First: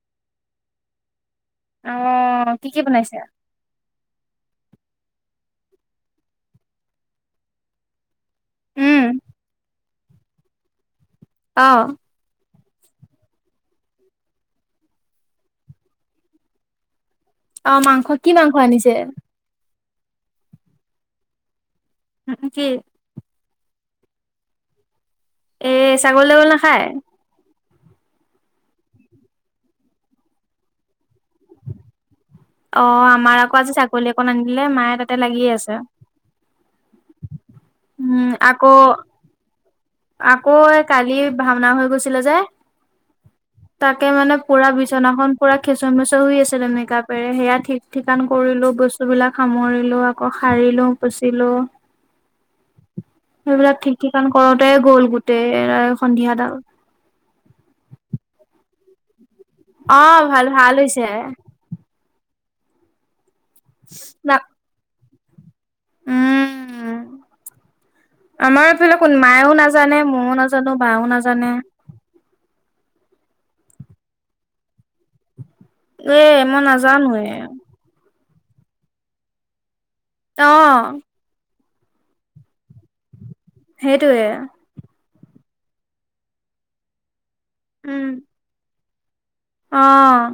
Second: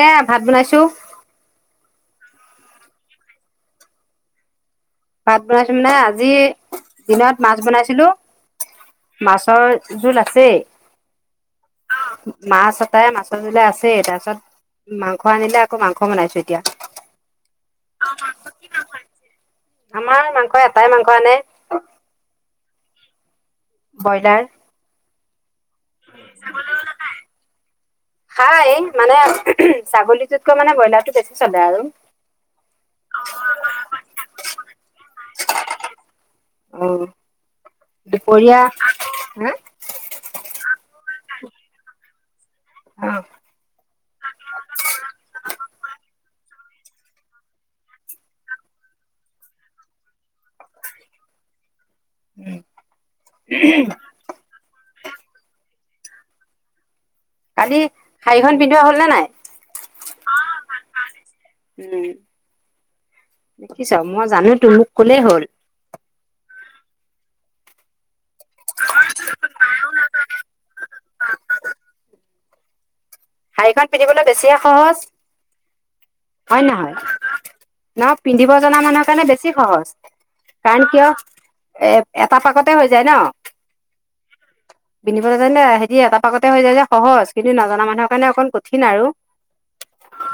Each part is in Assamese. এ ভাত বনাইছো অ কি কি বনাইছো ভাত বনাইছো মানে আজি দিনত মাছ বনাইছিলো উম। মাছৰ জোল আছে অ মাছ এটাই মাছ জিলে আছেই তাৰপিছত মাংস আনিলে আকৌ মাংস বনাইছো এতিয়া অ মাংস কি মাংস আনিছে আম মংকস এটাই মাংকনেে উম কি ব্ৰইলাৰ এ ছাগল লউল নাখায় খাই মানে ছাগলীটোতকৈ মানে ব্ৰইলাৰটো বেছি চলে আৰু অ আমাৰ আকৌ আজি ছাগলী অকণ আনিলে মায়ে তাতে লাগিয় আছে অ উম, দুপৰীয়া আকৌ হা আকৌ এই কালি ভাওনা হৈ গৈছিলে যে অ তাকে মানে পুৰা বিচনাখন পুৰা খেঁচৰ মেচৰ শুই আছে মেকাপেৰে সেয়া ঠিক ঠিকান কৰিলো বস্তু বিলাক সামৰিলো আকৌ সাৰিলো পুচিলো সেইবিলাক ঠিক ঠিকান কৰ গ'ল গোটেই এ সন্ধিয়া দাল কালি শাৰীখন পিন্ধোৱা হল নে নাই অ ভাল ভাল হৈছে উম দেখিছ মই জানো তো মোক কলেই হল উম। আমাৰ এইফালে কোন মায়েও নাজানে ময়ো নাজানো বাও নাজানে। শাৰীখন পিন্ধিবলৈ বেছিয়ে সহজ, এ মই হয় নহয় নাজানোৱে নহ- পিন্ধিব জনা মানুহৰ কাৰণে বেছি সহজ অ । কাৰণ কিয়? এ এটা পাকতে হৈ যায় ন। সেইটোৱে হয় ন হেতি এটা পাকতে হৈ যায় যে সহজ কিন্তু নজনা মানুহে। কঠিন আৰু অহ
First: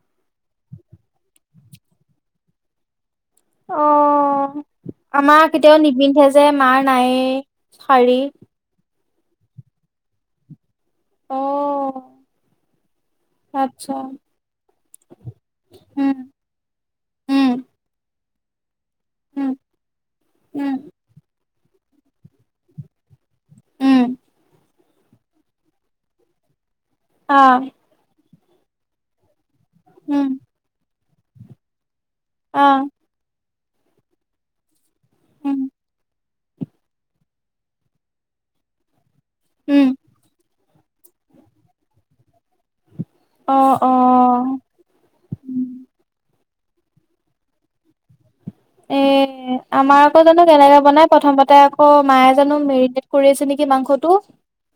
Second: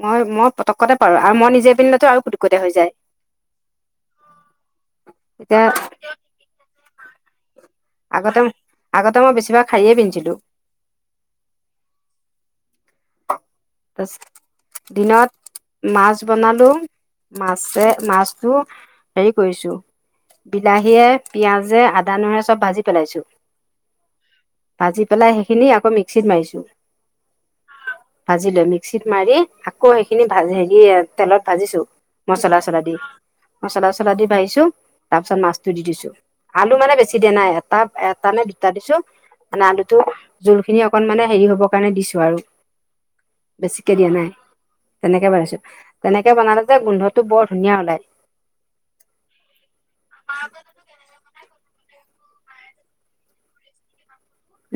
মই মই পতক্কতে পাৰো আৰু মই নিজে পিন্ধিলেতো আৰু পুটুকতে হৈ যায় অ আমাৰ এতিয়া কেতিয়াও নিপিন্ধে যে মাৰ নাইয়ে শাৰি আগতে আগতে মই বেছিভাগ শাৰীয়েই পিন্ধিছিলোঁ অ তাত তচ দিনত উম মাছ বনালো উম মাছে মাছ তো হেৰি উম কৰিছো উম বিলাহীয়ে পিয়াঁজে আদা নহৰু চব ভাজি পেলাইছো উম ভাজি পেলাই সেইখিনি আকৌ মিক্সিত মাৰিছো অ ভাজি লৈ মিক্সিত মাৰি আকৌ সেইখিনি উম ভাজ হেৰি তেলত ভাজিছো মছলা অ চছলা দি। মছলা চছলা দি ভাজিছো তাৰ পিছত উম মাছটো দি দিছো। আলু মানে বেছি দিয়া নাই এটা এটা নে দুটা দিছো। মানে উম আলুটো জোল খিনি অকণমানে হেৰি হ'বৰ কাৰণে দিছো আৰু, অ অ বেছিকে দিয়া নাই তেনেকে বানাইছো তেনেকে বনালে যে গোন্ধটো বৰ ধুনীয়া ওলাই। এ আমাৰ আকৌ জানো কেনেকে বনাই প্ৰথমতে আক- অ মায়ে জানো মেৰিটেত কৰি আছে নেকি মাংসটো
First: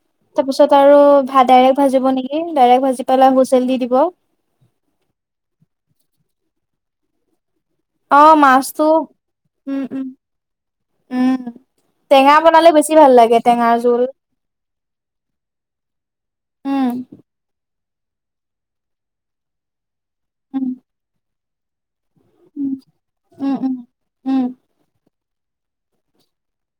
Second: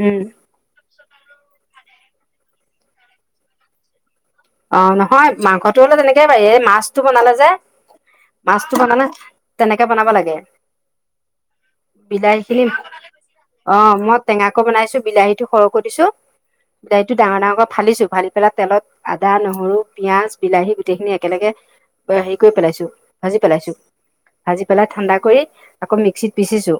উম তাপিছত আৰু, ভাত ডাইৰেক্ট ভাজিব নেকি ডাইৰেক্ট ভাজি পেলাই হুঁচেল দি দিব। অ নহয় মাংসটো হলে তেনেকেই পাৰি এই মাছটো বনালে যে, অ মাছতো মাছটো বনালে তেনেকে উম উম বনাব লাগে। উম টেঙা বিলাহী খিনি বনালে বেছি ভাল লাগে টেঙাৰ অ জোল মই টেঙাকো বনাইছো বিলাহীটো সৰুকৈ দিছো। উম দাৰিটো ডাঙৰ ডাঙৰ ক- ফালিছোঁ ফালি পেলাই তেলত আদা নহৰু পিঁয়াজ উম বিলাহী গোটেইখিনি একেলগে হেৰি কৰি উম পেলাইছো ভাজি উম পেলাইছো উম ভাজি পেলাই ঠাণ্ডা কৰি আকৌ মিক্সিত পিচিছো।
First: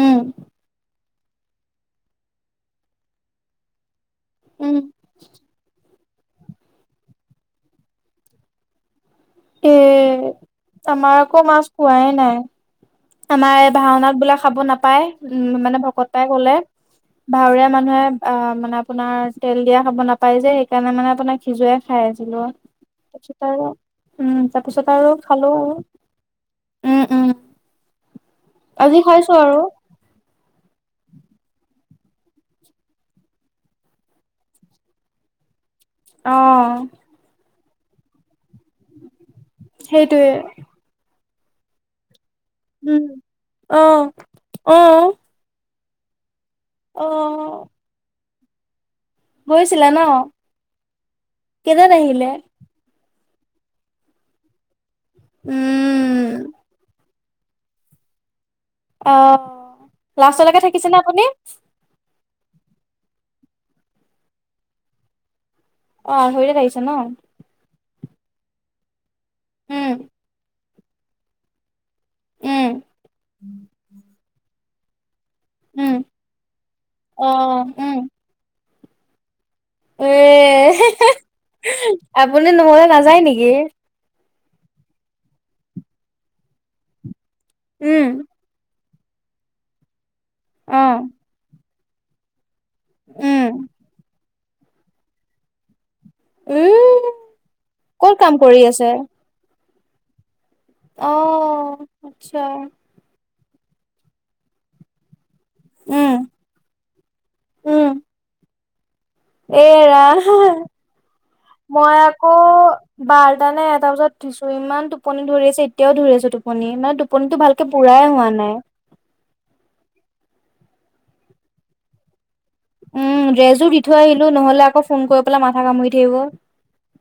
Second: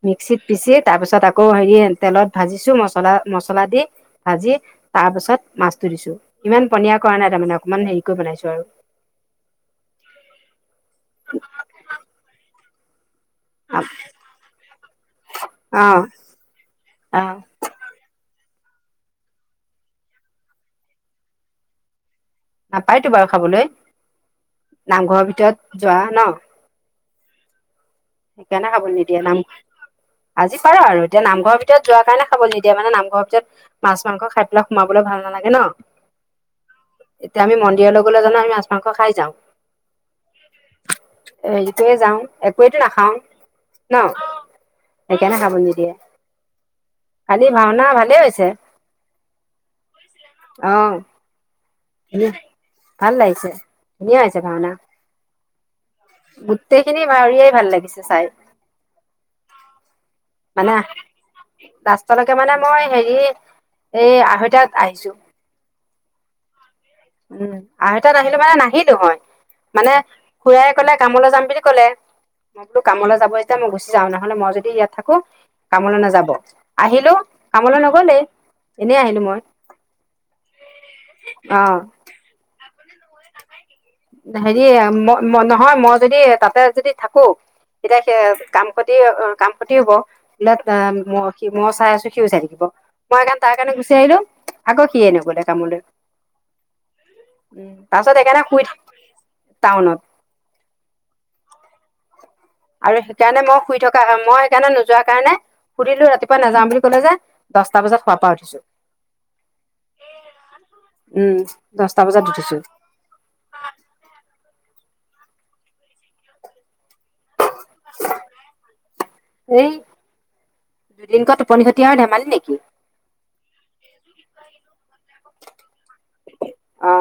উম মিক্সিত পিচি তাৰ পিছত, তাত আকৌ হেৰি তেলত ভাজিছো মছলা মছলা দি ভাজি উম তাৰ পাছত মাছটো দিছো। ইমান পনীয়া কৰা নাই তাৰমানে অকমান হেৰিকৈ বনাইছো আৰু, এ আমাৰ আকৌ মাছ খোৱাই নাই। আমাৰ এই ভাওনাত বোলে খাব নাপায় উম মানে অ ভকত এটাই কলে। অ ভাৱৰীয়া মানুহে আ মানে আপোনাৰ তেল দিয়া খাব নাপাই যে সেইকাৰণে মানে আপোনাৰ সিজুৱাই খাই । হে লোৱা নাপায়তো বাৰু তাৰপিছত খাবলৈ আৰু উম তাৰপিছত আৰু নামঘৰৰ খালো ভিতৰত যোৱা ন উম। উম সেইকাৰণে খাবলৈ আজি নিদিয়ে খাইছো নাম আৰু। আজি পাৰ আৰু এতিয়া নামঘৰৰ ভিতৰত যোৱাৰ কাৰণে খাব নিদিয়ে মানে নামঘৰ ভিতৰত মাছ মাংস খাই পেলাই সোমাবলে ভাল নালাগে ন। অহ ইয়াৰ লগলে জানো আমি মাছ মাংস খাই যাওঁ। সেইটোৱে। এৰি থৈ যাওঁ এ। উম, নাখাওঁ ন, অ', অ', সেইকাৰণে খাব নিদিয়ে। কালি অ', ভাওনা ভালে হৈছে। গৈছিলা ন অ কেইজন আহিলে । ধুনিয়া হৈছে ভাওনা উম, গোটেই খিনি। মাউৰিয়াই ভাল লাগিছে চাই । অ লাষ্টলৈকে থাকিছেনে আপুনি। পতককে মানে মই হেৰি এই আঢ়ৈতাত আহিছো । অ আঢ়ৈতাত আহিছে ন। তাত আহিলো মানে নাহিলো হয় ময়ো উম, মানে খুড়াই কলে কামলৈ যাম বুলি কলে । মই উম, বোলো কামলৈ যাব যেতিয়া মই গুচি যাওঁ নহ'লে মই যদি ইয়াত থাকো উম, কামলে নাযাব আহিলো অ', কামলে উম, নগলেই এনেই আহিলো মই। এ অ আপুনি নহলে নাযায় নেকি? হেৰি ম নহয় মই যদি তাতে যদি থাকো তেতিয়া উম, সে কাম অ কাম খতি হব বোলে অ মই চাই আছো সিও চাই থাকিব । উম, মই তাৰ কাৰণে গুচি আহিলো আকৌ সিয়ে নগলে কামলে। উম ক'ত কাম সেইকাৰণে কৰি শুই আছে? টাউনত অহ আচ্ছা আৰু সেইকাৰণে মই শুই থকা হয় মই সেইকাৰণে নোযোৱা কাৰণে সুধিলো উম, ৰাতিপুৱা নাযাওঁ বুলি কলে যে দহটা বজাত শোৱাৰ পৰা উঠিছো। এৰা উম মই দহটা বজাত আকৌ উঠিছো বাৰটা নে এটা বজাত উঠিছো ইমান। টোপনি ধৰি আছে এতিয়াও ধৰি আছো টোপনি মানে টোপনিটো ভালকে পুৰাই হোৱা নাই। এই দুদিনক টোপনি খতি হয় নাই ধেমালি নেকি । উম ডেজো দি থৈ আহিলো নহলে আকৌ ফোন কৰি পেলাই মাথা কামুৰি থাকিব । অ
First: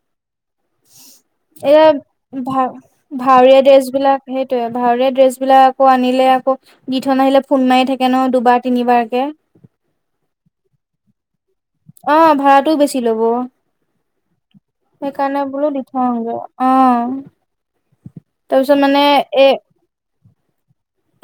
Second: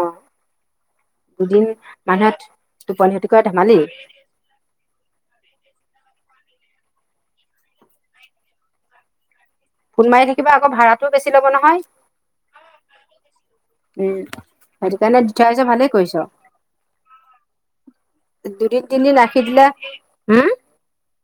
[unintelligible] এয়া মানুহে ভা টোপনি খতি কৰা ভাৱৰীয়া ধেমালি ড্ৰেছ বিলাক সেইটোয়ে ভাৱৰীয়া ড্ৰেছ বিলাক । আকৌ আনিলে আকৌ দি থৈ আহিলে ফোন মাৰি থাকে ন দুবাৰ তিনিবাৰকে । ফুল মাৰি থাকিব আক ভাড়াটো বেছি। ল'ব নহয় অ ভাড়াটোও বেছি লব। উম সেইটো কাৰণে সেইকাৰণে থৈ আহিছ বোলো দি ভালেই কৰিছ থওঁগে অ। তাৰপিছ মানে এ। হুম।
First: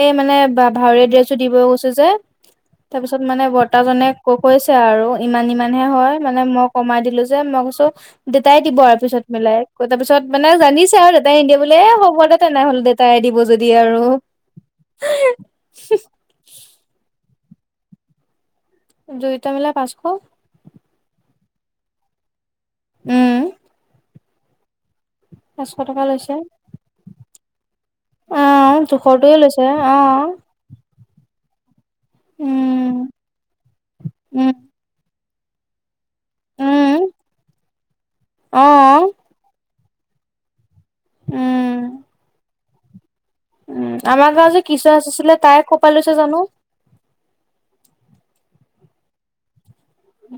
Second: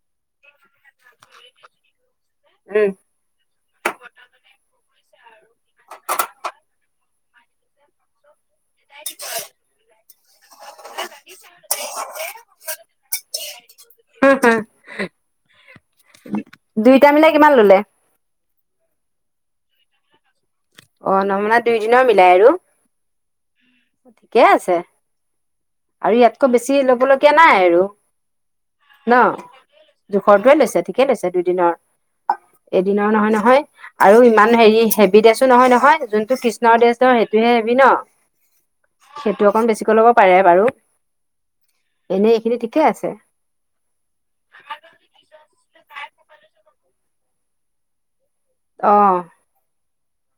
এই মানে ভাৱৰীয়া ড্ৰেছটো দিব গৈছে যে উম তাৰপিছত মানে । দেতা জনে ক কৈছে আৰু ইমান ইমানহে হয় মানে মই কমাই দিলো যে মই কৈছো। দেতাই দিব আৰু পিছত মিলাই তাৰ পিছত মানে জানিছে আৰু দেতাই নিদিয়ে বোলি এ হ'ব দে তেনেহ'ল দেতাই দি । দিব যদি আৰু। হুম, দুইটা মিলাই কিমান ললে। দুইটা মিলাই পাঁচশ । অ নমনা দুই দিনৰ মিলাই আৰু। উম। ঠিকে আছে পাঁচশ টকা আৰু লৈছে ইয়াতকৈ বেছি লব লগীয়া নাই আৰু। অ ন জোখৰটোৱে লৈছে অ জোখৰটোয়ে লৈছে ঠিকে লৈছে। দিনৰ উম এদিনৰ নহয় নহয় আৰু ইমান উম হেৰি হেভি দেছো নহয় নহয় । যোনটো কৃষ্ণৰ ডেশ উম ন সেইটোহে হেবি ন অ সেইটো অকণ বেছিকৈ ল'ব পাৰে বাৰু। এনেই এইখিনি ঠিকে আছে। উ আমাৰ গাঁও যে কৃষ্ণ নাছিছিলে তাই ক'পা লৈছে জানো । অহ।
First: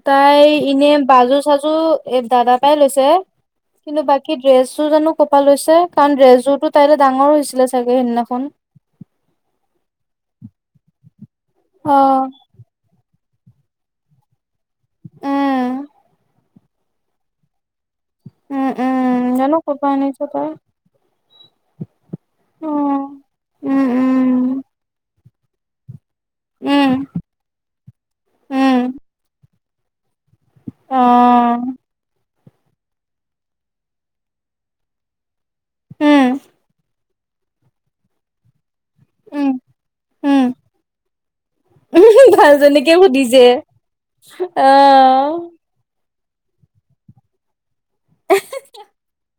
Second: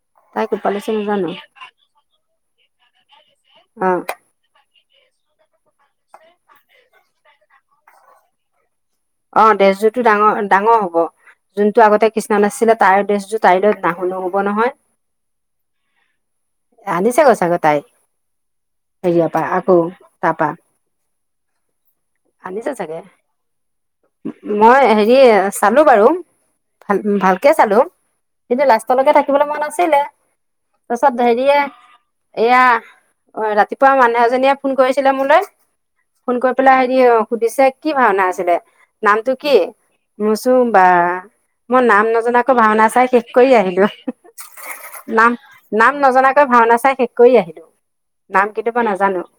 তাই এনে বাজু চাজু এ দাদাৰ পৰাই লৈছে। অ কিন্তু বাকী ড্ৰেছ। জানো কপ লৈছে কাৰণ ড্ৰেজজোটো তাইলৈ ডাঙৰ হৈছিলে চাগে সিদিনাখন । অ দেশযোৰটো ডাঙৰ ডাঙৰ হব যোনতটো আগতে উম, কৃষ্ণা আছিলে তাৰ ডেছযোৰটো । ষ্টাইলত ডাঙৰ নহ'ব নহয়। উম। আনিছেগৈ চাগে তাই। উম, উম, সৰিয়াপা জানো আকৌ ক'পা আনিছে তাপা। তাই আনিছে চাগে উম। উম, উম, মই হেৰি চালো বাৰু । ভাল উম, ভালকে চালো কিন্তু উম, লাষ্টলৈকে থাকিবলৈ মন আছিলে । তাৰপাছত হেৰিয়ে অ', । এয়া অ ৰাতিপুৱা মানুহ এজনীয়ে ফোন কৰিছিলে মোলৈ । উম, ফোন কৰি পেলাই হেৰি অ সুধিছে কি ভাওনা আছিলে নামটো উম। কি । উম, মোৰচো বা মই নাম উম, নজনাকৈ ভাওনা ভালজনীকে চাই শেষ সুধিছে কৰি আহিলো । অ', নাম-নাম নজনাকৈ ভাওনা চাই শেষ কৰি আহিলো নাম কেতিয়াবা নাজানো ।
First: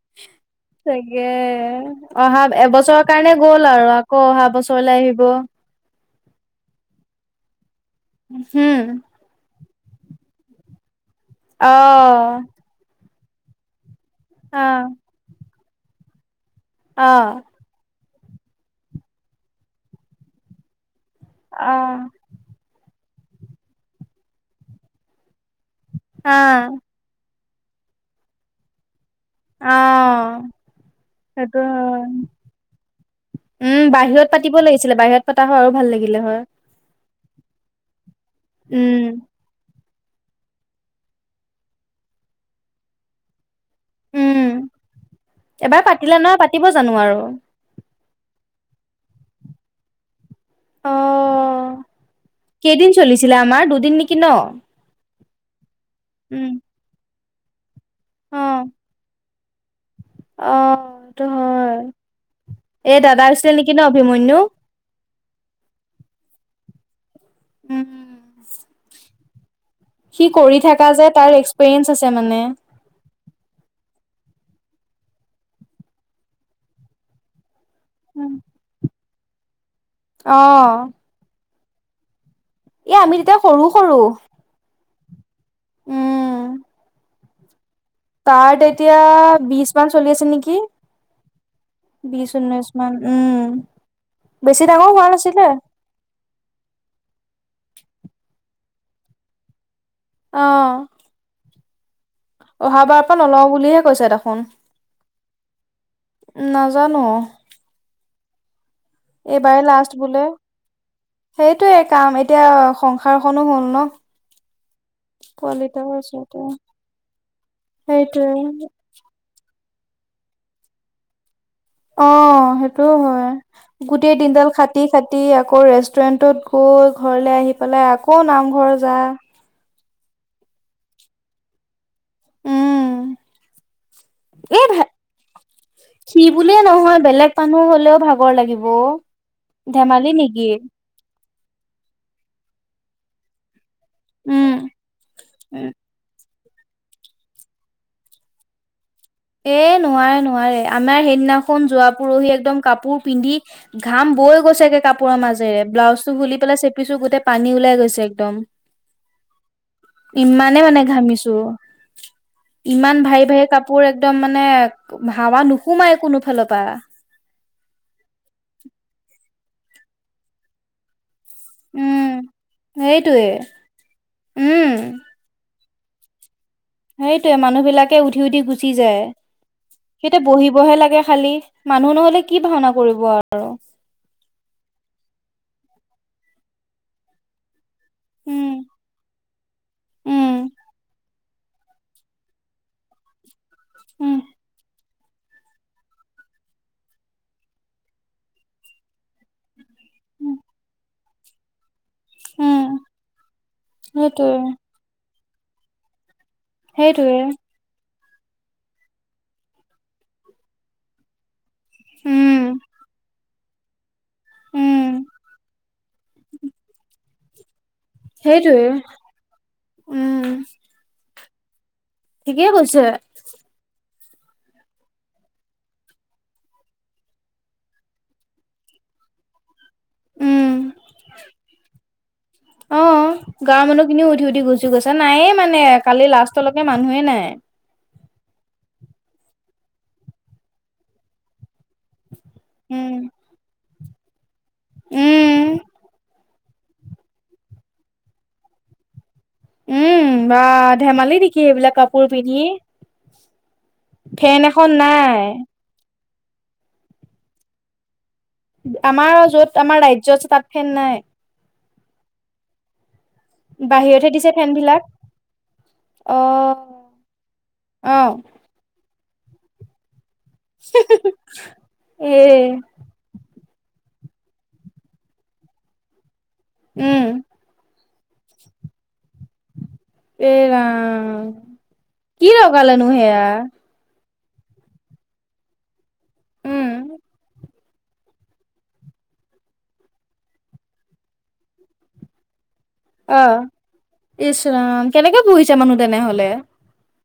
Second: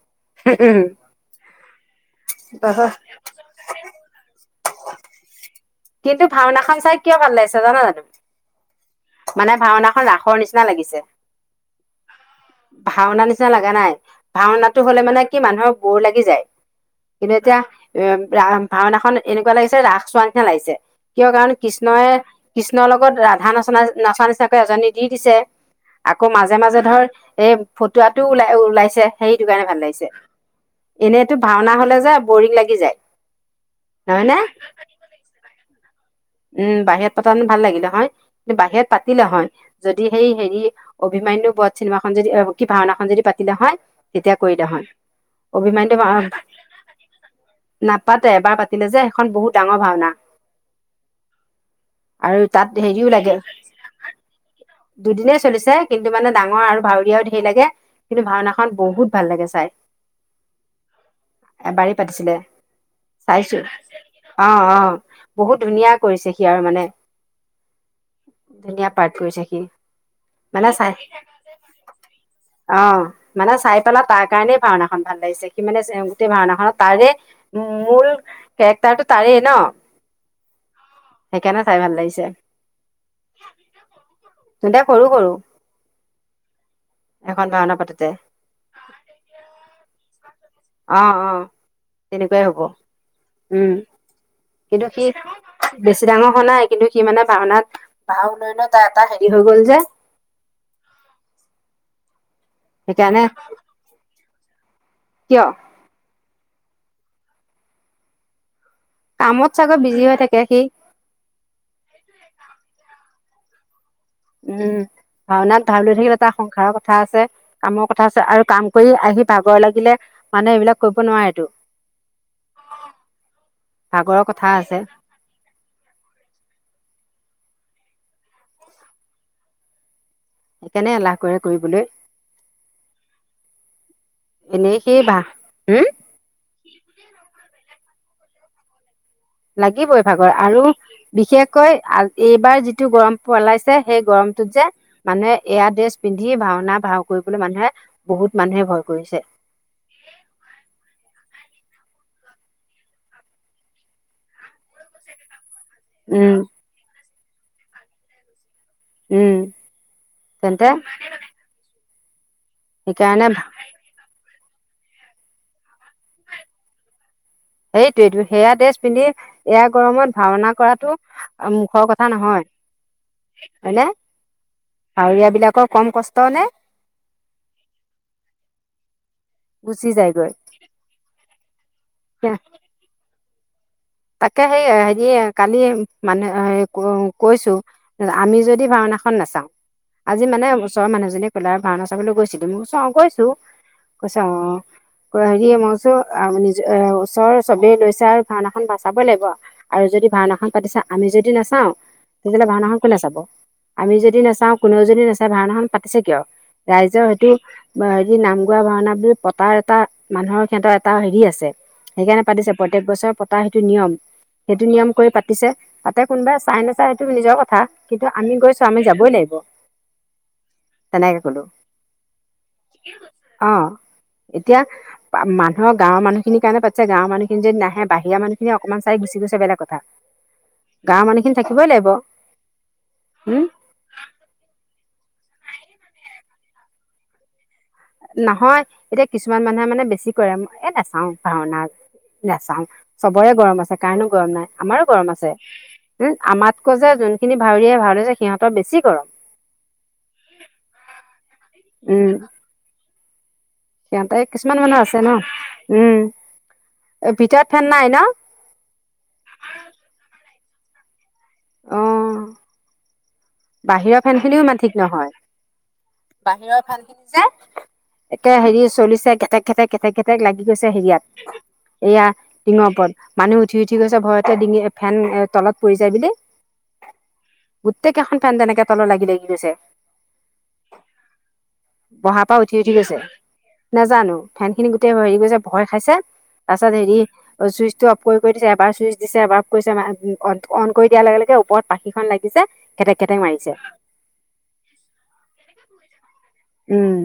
চাগে অহা এবছৰৰ কাৰনেে গ'ল আৰু আকৌ অহা বছৰ । চল আহিব । কিন্তু ভাওনাখন চাই কিয় ভাল লাগিছে জান জানে । হুম । ভাওনাখন ৰাসৰ নিচিনা লাগিছে । অহ । নিচিনা লগা নাই ভাওনাটো হলে মানে কি মানুহৰ বোৰ লাগি যায় কিন্তু অ', এতিয়া এ। ৰা ভাওনাখন এনেকুৱা লাগিছে ৰাস চোৱাৰ নিচা লাগিছে কিয় কাৰণ অ', কৃষ্ণইে কৃষ্ণৰ লগ লগত ৰাধা নচনা নচা হিচাপে নিচিনাকৈ এজনী দি দিছে আকৌ মাজে মাজে অ', ধৰ । এ ফটোৱাটো ওলাই ওলাইছে। সেইটো কাৰণে ভাল লাগিছে অ', এনেইতো সেইটো ভাওনা হলে হয়। যে বৰিং লাগি যায়। উম নহয় বাহিৰত নে পাতিব লাগিছিলে বাহিৰত পতা হয় আৰু ভাল লাগিল। উম বাহিৰত পতা মানে ভাল লাগিলে হয় কি বাহিৰত উম পাতিলো হয়। যদি সেই হেৰি অভিমান্যু বত চিনেমাখন যদি কি ভাওনাখন যদি পাতিলে হয়। তেতিয়া উম কৰিলে হয় এবাৰ অভিমান্যু পাতিলা আহ নহয় পাতিব জানো আৰু নাট। পাতে এবাৰ পাতিলে যে সেইখন বহুত ডাঙৰ ভাওনা। অ আৰু তাত কেইদিন হেৰিও লাগে। চলিছিলে আমাৰ দুদিন নেকি ন দুদিনেই চলিছে কিন্তু মানে উম ডাঙৰ আৰু ভাউৰীয়াও ধেৰ লাগে কিন্তু ভাওনাখন বহুত ভাল লাগে। চাই। আহ সেইটো হয়। এবাৰেই পাতিছিলে এ দাদা হৈছিলে চাইছো নেকি ন অভিমন্যু অ । অ বহুত ধুনীয়া কৰিছে সি আৰু মানে উম ধুনীয়া পাঠ কৰিছে সি । সি কৰি মানে থকা চাই যে তাৰ এক্সপিৰিয়েঞ্চ আছে মানে অ মানে চাই পেলাই তাক। কাৰণে ভাওনাখন ভাল লাগিছে সি মানে গোটেই ভাওনাখনত তাৰে মূল কেৰেক্টাৰটোত। তাৰেই ন। আহ । সেইকাৰণে চাই ভাল লাগিছে । এ আমি তেতিয়া সৰু-সৰু সৰু-সৰু উম সেইখন ভাওনা পাতে তাৰ তেতিয়া বিশ মান চলি আছিল নেকি অ-অ বিশ তেনেকুৱাই হব ঊনৈশ মান উম বেছি কিন্তু ডাঙৰ সি হোৱা নাছিলে বেছি ডাঙ ভাওনাই কিন্তু সি মানে ভাওনাত ভাও লৈ-লৈ তাৰ এটা হেৰি হৈ গ'ল যে অ অহাবাৰ পৰা সেইকাৰণে নলও বুলিহে কৈছে দেখোন কিয় নাজানোঁ । কামত এইবাৰেই চাগৈ লাষ্ট বিজি হৈ বোলে থাকে সি । সেইটোয়েই কাম ।এতিয়া সংসাৰখনো হ'ল ন' ওঁ । ভাওনাত পোৱালিটো ভাও লৈ হৈছে থাকিলে তা এতিয়া সংসাৰৰ কথা আছে । কামৰ কথা আছে আৰু সেইটোয়ে কাম কৰি আহি ভাগৰ লাগি ছিলে । মানে এইবিলাক কব নোৱাৰেটো অঁ, সেইটো হ'য় । গোটেই ভাগৰৰ কথা দিনদাল আছে খাটি খাটি আকৌ ৰেষ্টুৰেণ্টত গৈ অ ঘৰলে আহি পেলাই আকৌ নামঘৰ যা সেইকাৰণে এলাহ কৰে কৰিবলৈ । এ হম ভে--সি বুলিয়ে নহয়, বেলেগ মানুহ হ লেও ভাগৰ লাগিব অও। লাগিবই ভাগৰ আৰু বিশেষকৈ আ এইবাৰ যিটো গৰম পেলাইছে । সেই গৰমটোত যে উম মানুহে এয়া ড্ৰেছ পিন্ধি ভাওনা- ভাও কৰিবলৈ মানুহে, বহুত মানুহে ভয় কৰিছে এ নোৱাৰে, নোৱাৰে আমাৰ সেইদিনা খন, যোৱা পৰহি একদম কাপোৰ পিন্ধি, ঘাম বৈ গৈছেগে কাপোৰৰ মাজেৰে । ব্লাউজটো উম খুলি পেলাই চেপিছোঁ, গোটেই পানী ওলাই গৈছে একদম উম । ইমানে তেন্তে মানে, ঘামিছোঁ । ইমান সেইকাৰণে ভাৰি- ভাৰি কাপোৰ এক মানে, হাৱা নোসোমাই কোনো ফালপা । সেইটোৱেটো সেয়া ড্ৰেছ পিন্ধি, এয়া গৰমত ভাওনা কৰাটো আ মুখৰ উম কথা নহ'য়, সেইটোৱে হ'য়নে? উম ভাওৰীয়া বিলাকক কম কষ্ট নে? সেইটোৱে, মানুহ বিলাকে উঠি উঠি গুচি যায় । গুচি হেঁতে যায়গৈ বহিবহে লাগে খালি । মানুহ নহ'লে কি ভাওনা কৰিব আৰু তাকে, সেইয়ে সিয়ে কালি মানে, আ--এ ক কৈছো আমি উম যদি ভাওনাখন নাচাওঁ । আজি উম মানে, ওচৰৰ মানুহখিনিয়ে ক'লে আও, ভাওনা চাবলৈ গৈছিলি? মই কৈছো, 'অঁ গৈছোঁ '। উম কৈছে অঁ, কৈ হেৰি, মই কৈছো আপুনি নিজে ও চৰ চবেই গৈছে আৰু ভাওনাখন বা চাবই লাগিব আও আৰু যদি উম ভাওনাখন পাতিছে আমি যদি নাচাওঁ তেতিয়া হ'লে উম ভাওনাখন কোনে চাব? আমি যদি সেইটোৱে নাচাওঁ, কোনেও যদি নাচাই, ভাওনাখন পাতিছে কিয়? ৰাইজৰ সেইটোৱে হেইটো ভাৰ্‌ দি নাম গোৱা ভাওনা বুলি পতাৰ এটা মানুহৰ, হেঁতৰ এটা হেৰি আছে । সেইকাৰণে পাতিছে। উম প্ৰত্যেক বছৰে পতা সেইটো নিয়ম ।সেইটো উম নিয়ম কৰি পাতিছে পা তাতে কোনোবাই চাই, নাচাই সেইটো নিজৰ কথা । কিন্তু আমি সেইটোৱে গৈছোঁ, আমি যাবই লাগিব উম ।তেনেকে ক'লো ঠিকেই কৈছে । অ এতিয়া, বা-মানুহ গাঁৱৰ মানুহখিনিৰ কাৰণে পাতিছে। গাঁৱৰ মানুহখিন যদি নাহে, বাহিৰা মানুহ এনে অকমান চাই গুচি গৈছে বেলেগ কথা । উম গাঁৱৰ মানুহ খিনি থাকিবই লাগিব । অঁ, গাঁৱৰ মানুহ খিনিও উঠি উঠি গুচি গৈছে । তাত নায়েই মানে, কালি লাষ্টলৈকে মানুহে নাই । নহয় ।এতিয়া কিছুমান মানুহে মানে বেছি কৰে। এ নেচাওঁ ভাওনা নাচাওঁ, উম চবৰে গৰম আছে, কাৰনো গৰম নাই। আমাৰো গৰম আছে উম ।হোঁ আমাত্‌ কৈ যে যোনখিনি ভাওৰীয়াই ভাওদিছে সিহঁতৰ বেছি গৰম । উম, বাঃ ধেমালি নেকি, এইবিলাক কাপোৰ উম পিন্ধি সিহঁতে ফেন কিছুমান এখন মানুহ আছে ন'। নাই উম, এ ভিতৰত ফেন নাই ন'? আমাৰ য'ত, আমাৰ ৰাজ্যত তাত ফেন নাই । অ বাহিৰৰ বাহিৰতহে ফেন দিছে খিনিও ইমান ঠিক বিলাক নহয় অ । বাহিৰৰ ফেনিখিনি যে অ এতিয়া হেৰি, চলিছে। ঘেটেক ঘেটেক ঘেটেক ঘেটেক লাগি গৈছে হেৰিয়াত। এয়া এ টিঙৰ ওপৰত । মানুহ উঠি উঠি গৈছে । ভয়তে ডিঙি, ফেন তলত পৰি যায় বুলি । উম। প্ৰত্যকেইখন ফে তেনেক তল লাগি দে । এ ৰাম। বহাৰ কি পৰা উঠি উঠি লগালেনো গৈছে সেয়া নাজানো। ফেন খিনি গোটেই হেৰি কৰিছে ভয় খাইছে তাৰ উম পাছত হেৰি চুইচ। টো অফ কৰি দিছে এবাৰ চুইচ দিছে এবাৰ অফ কৰিছে অন কৰি দিয়াৰ লগে লগে ওপৰত পাখিখন লাগিছে। খেটেক খেটেক আহ মাৰিছে ইচৰাম কেনেকে পুহিছে মানুহ তেনেহলে। উম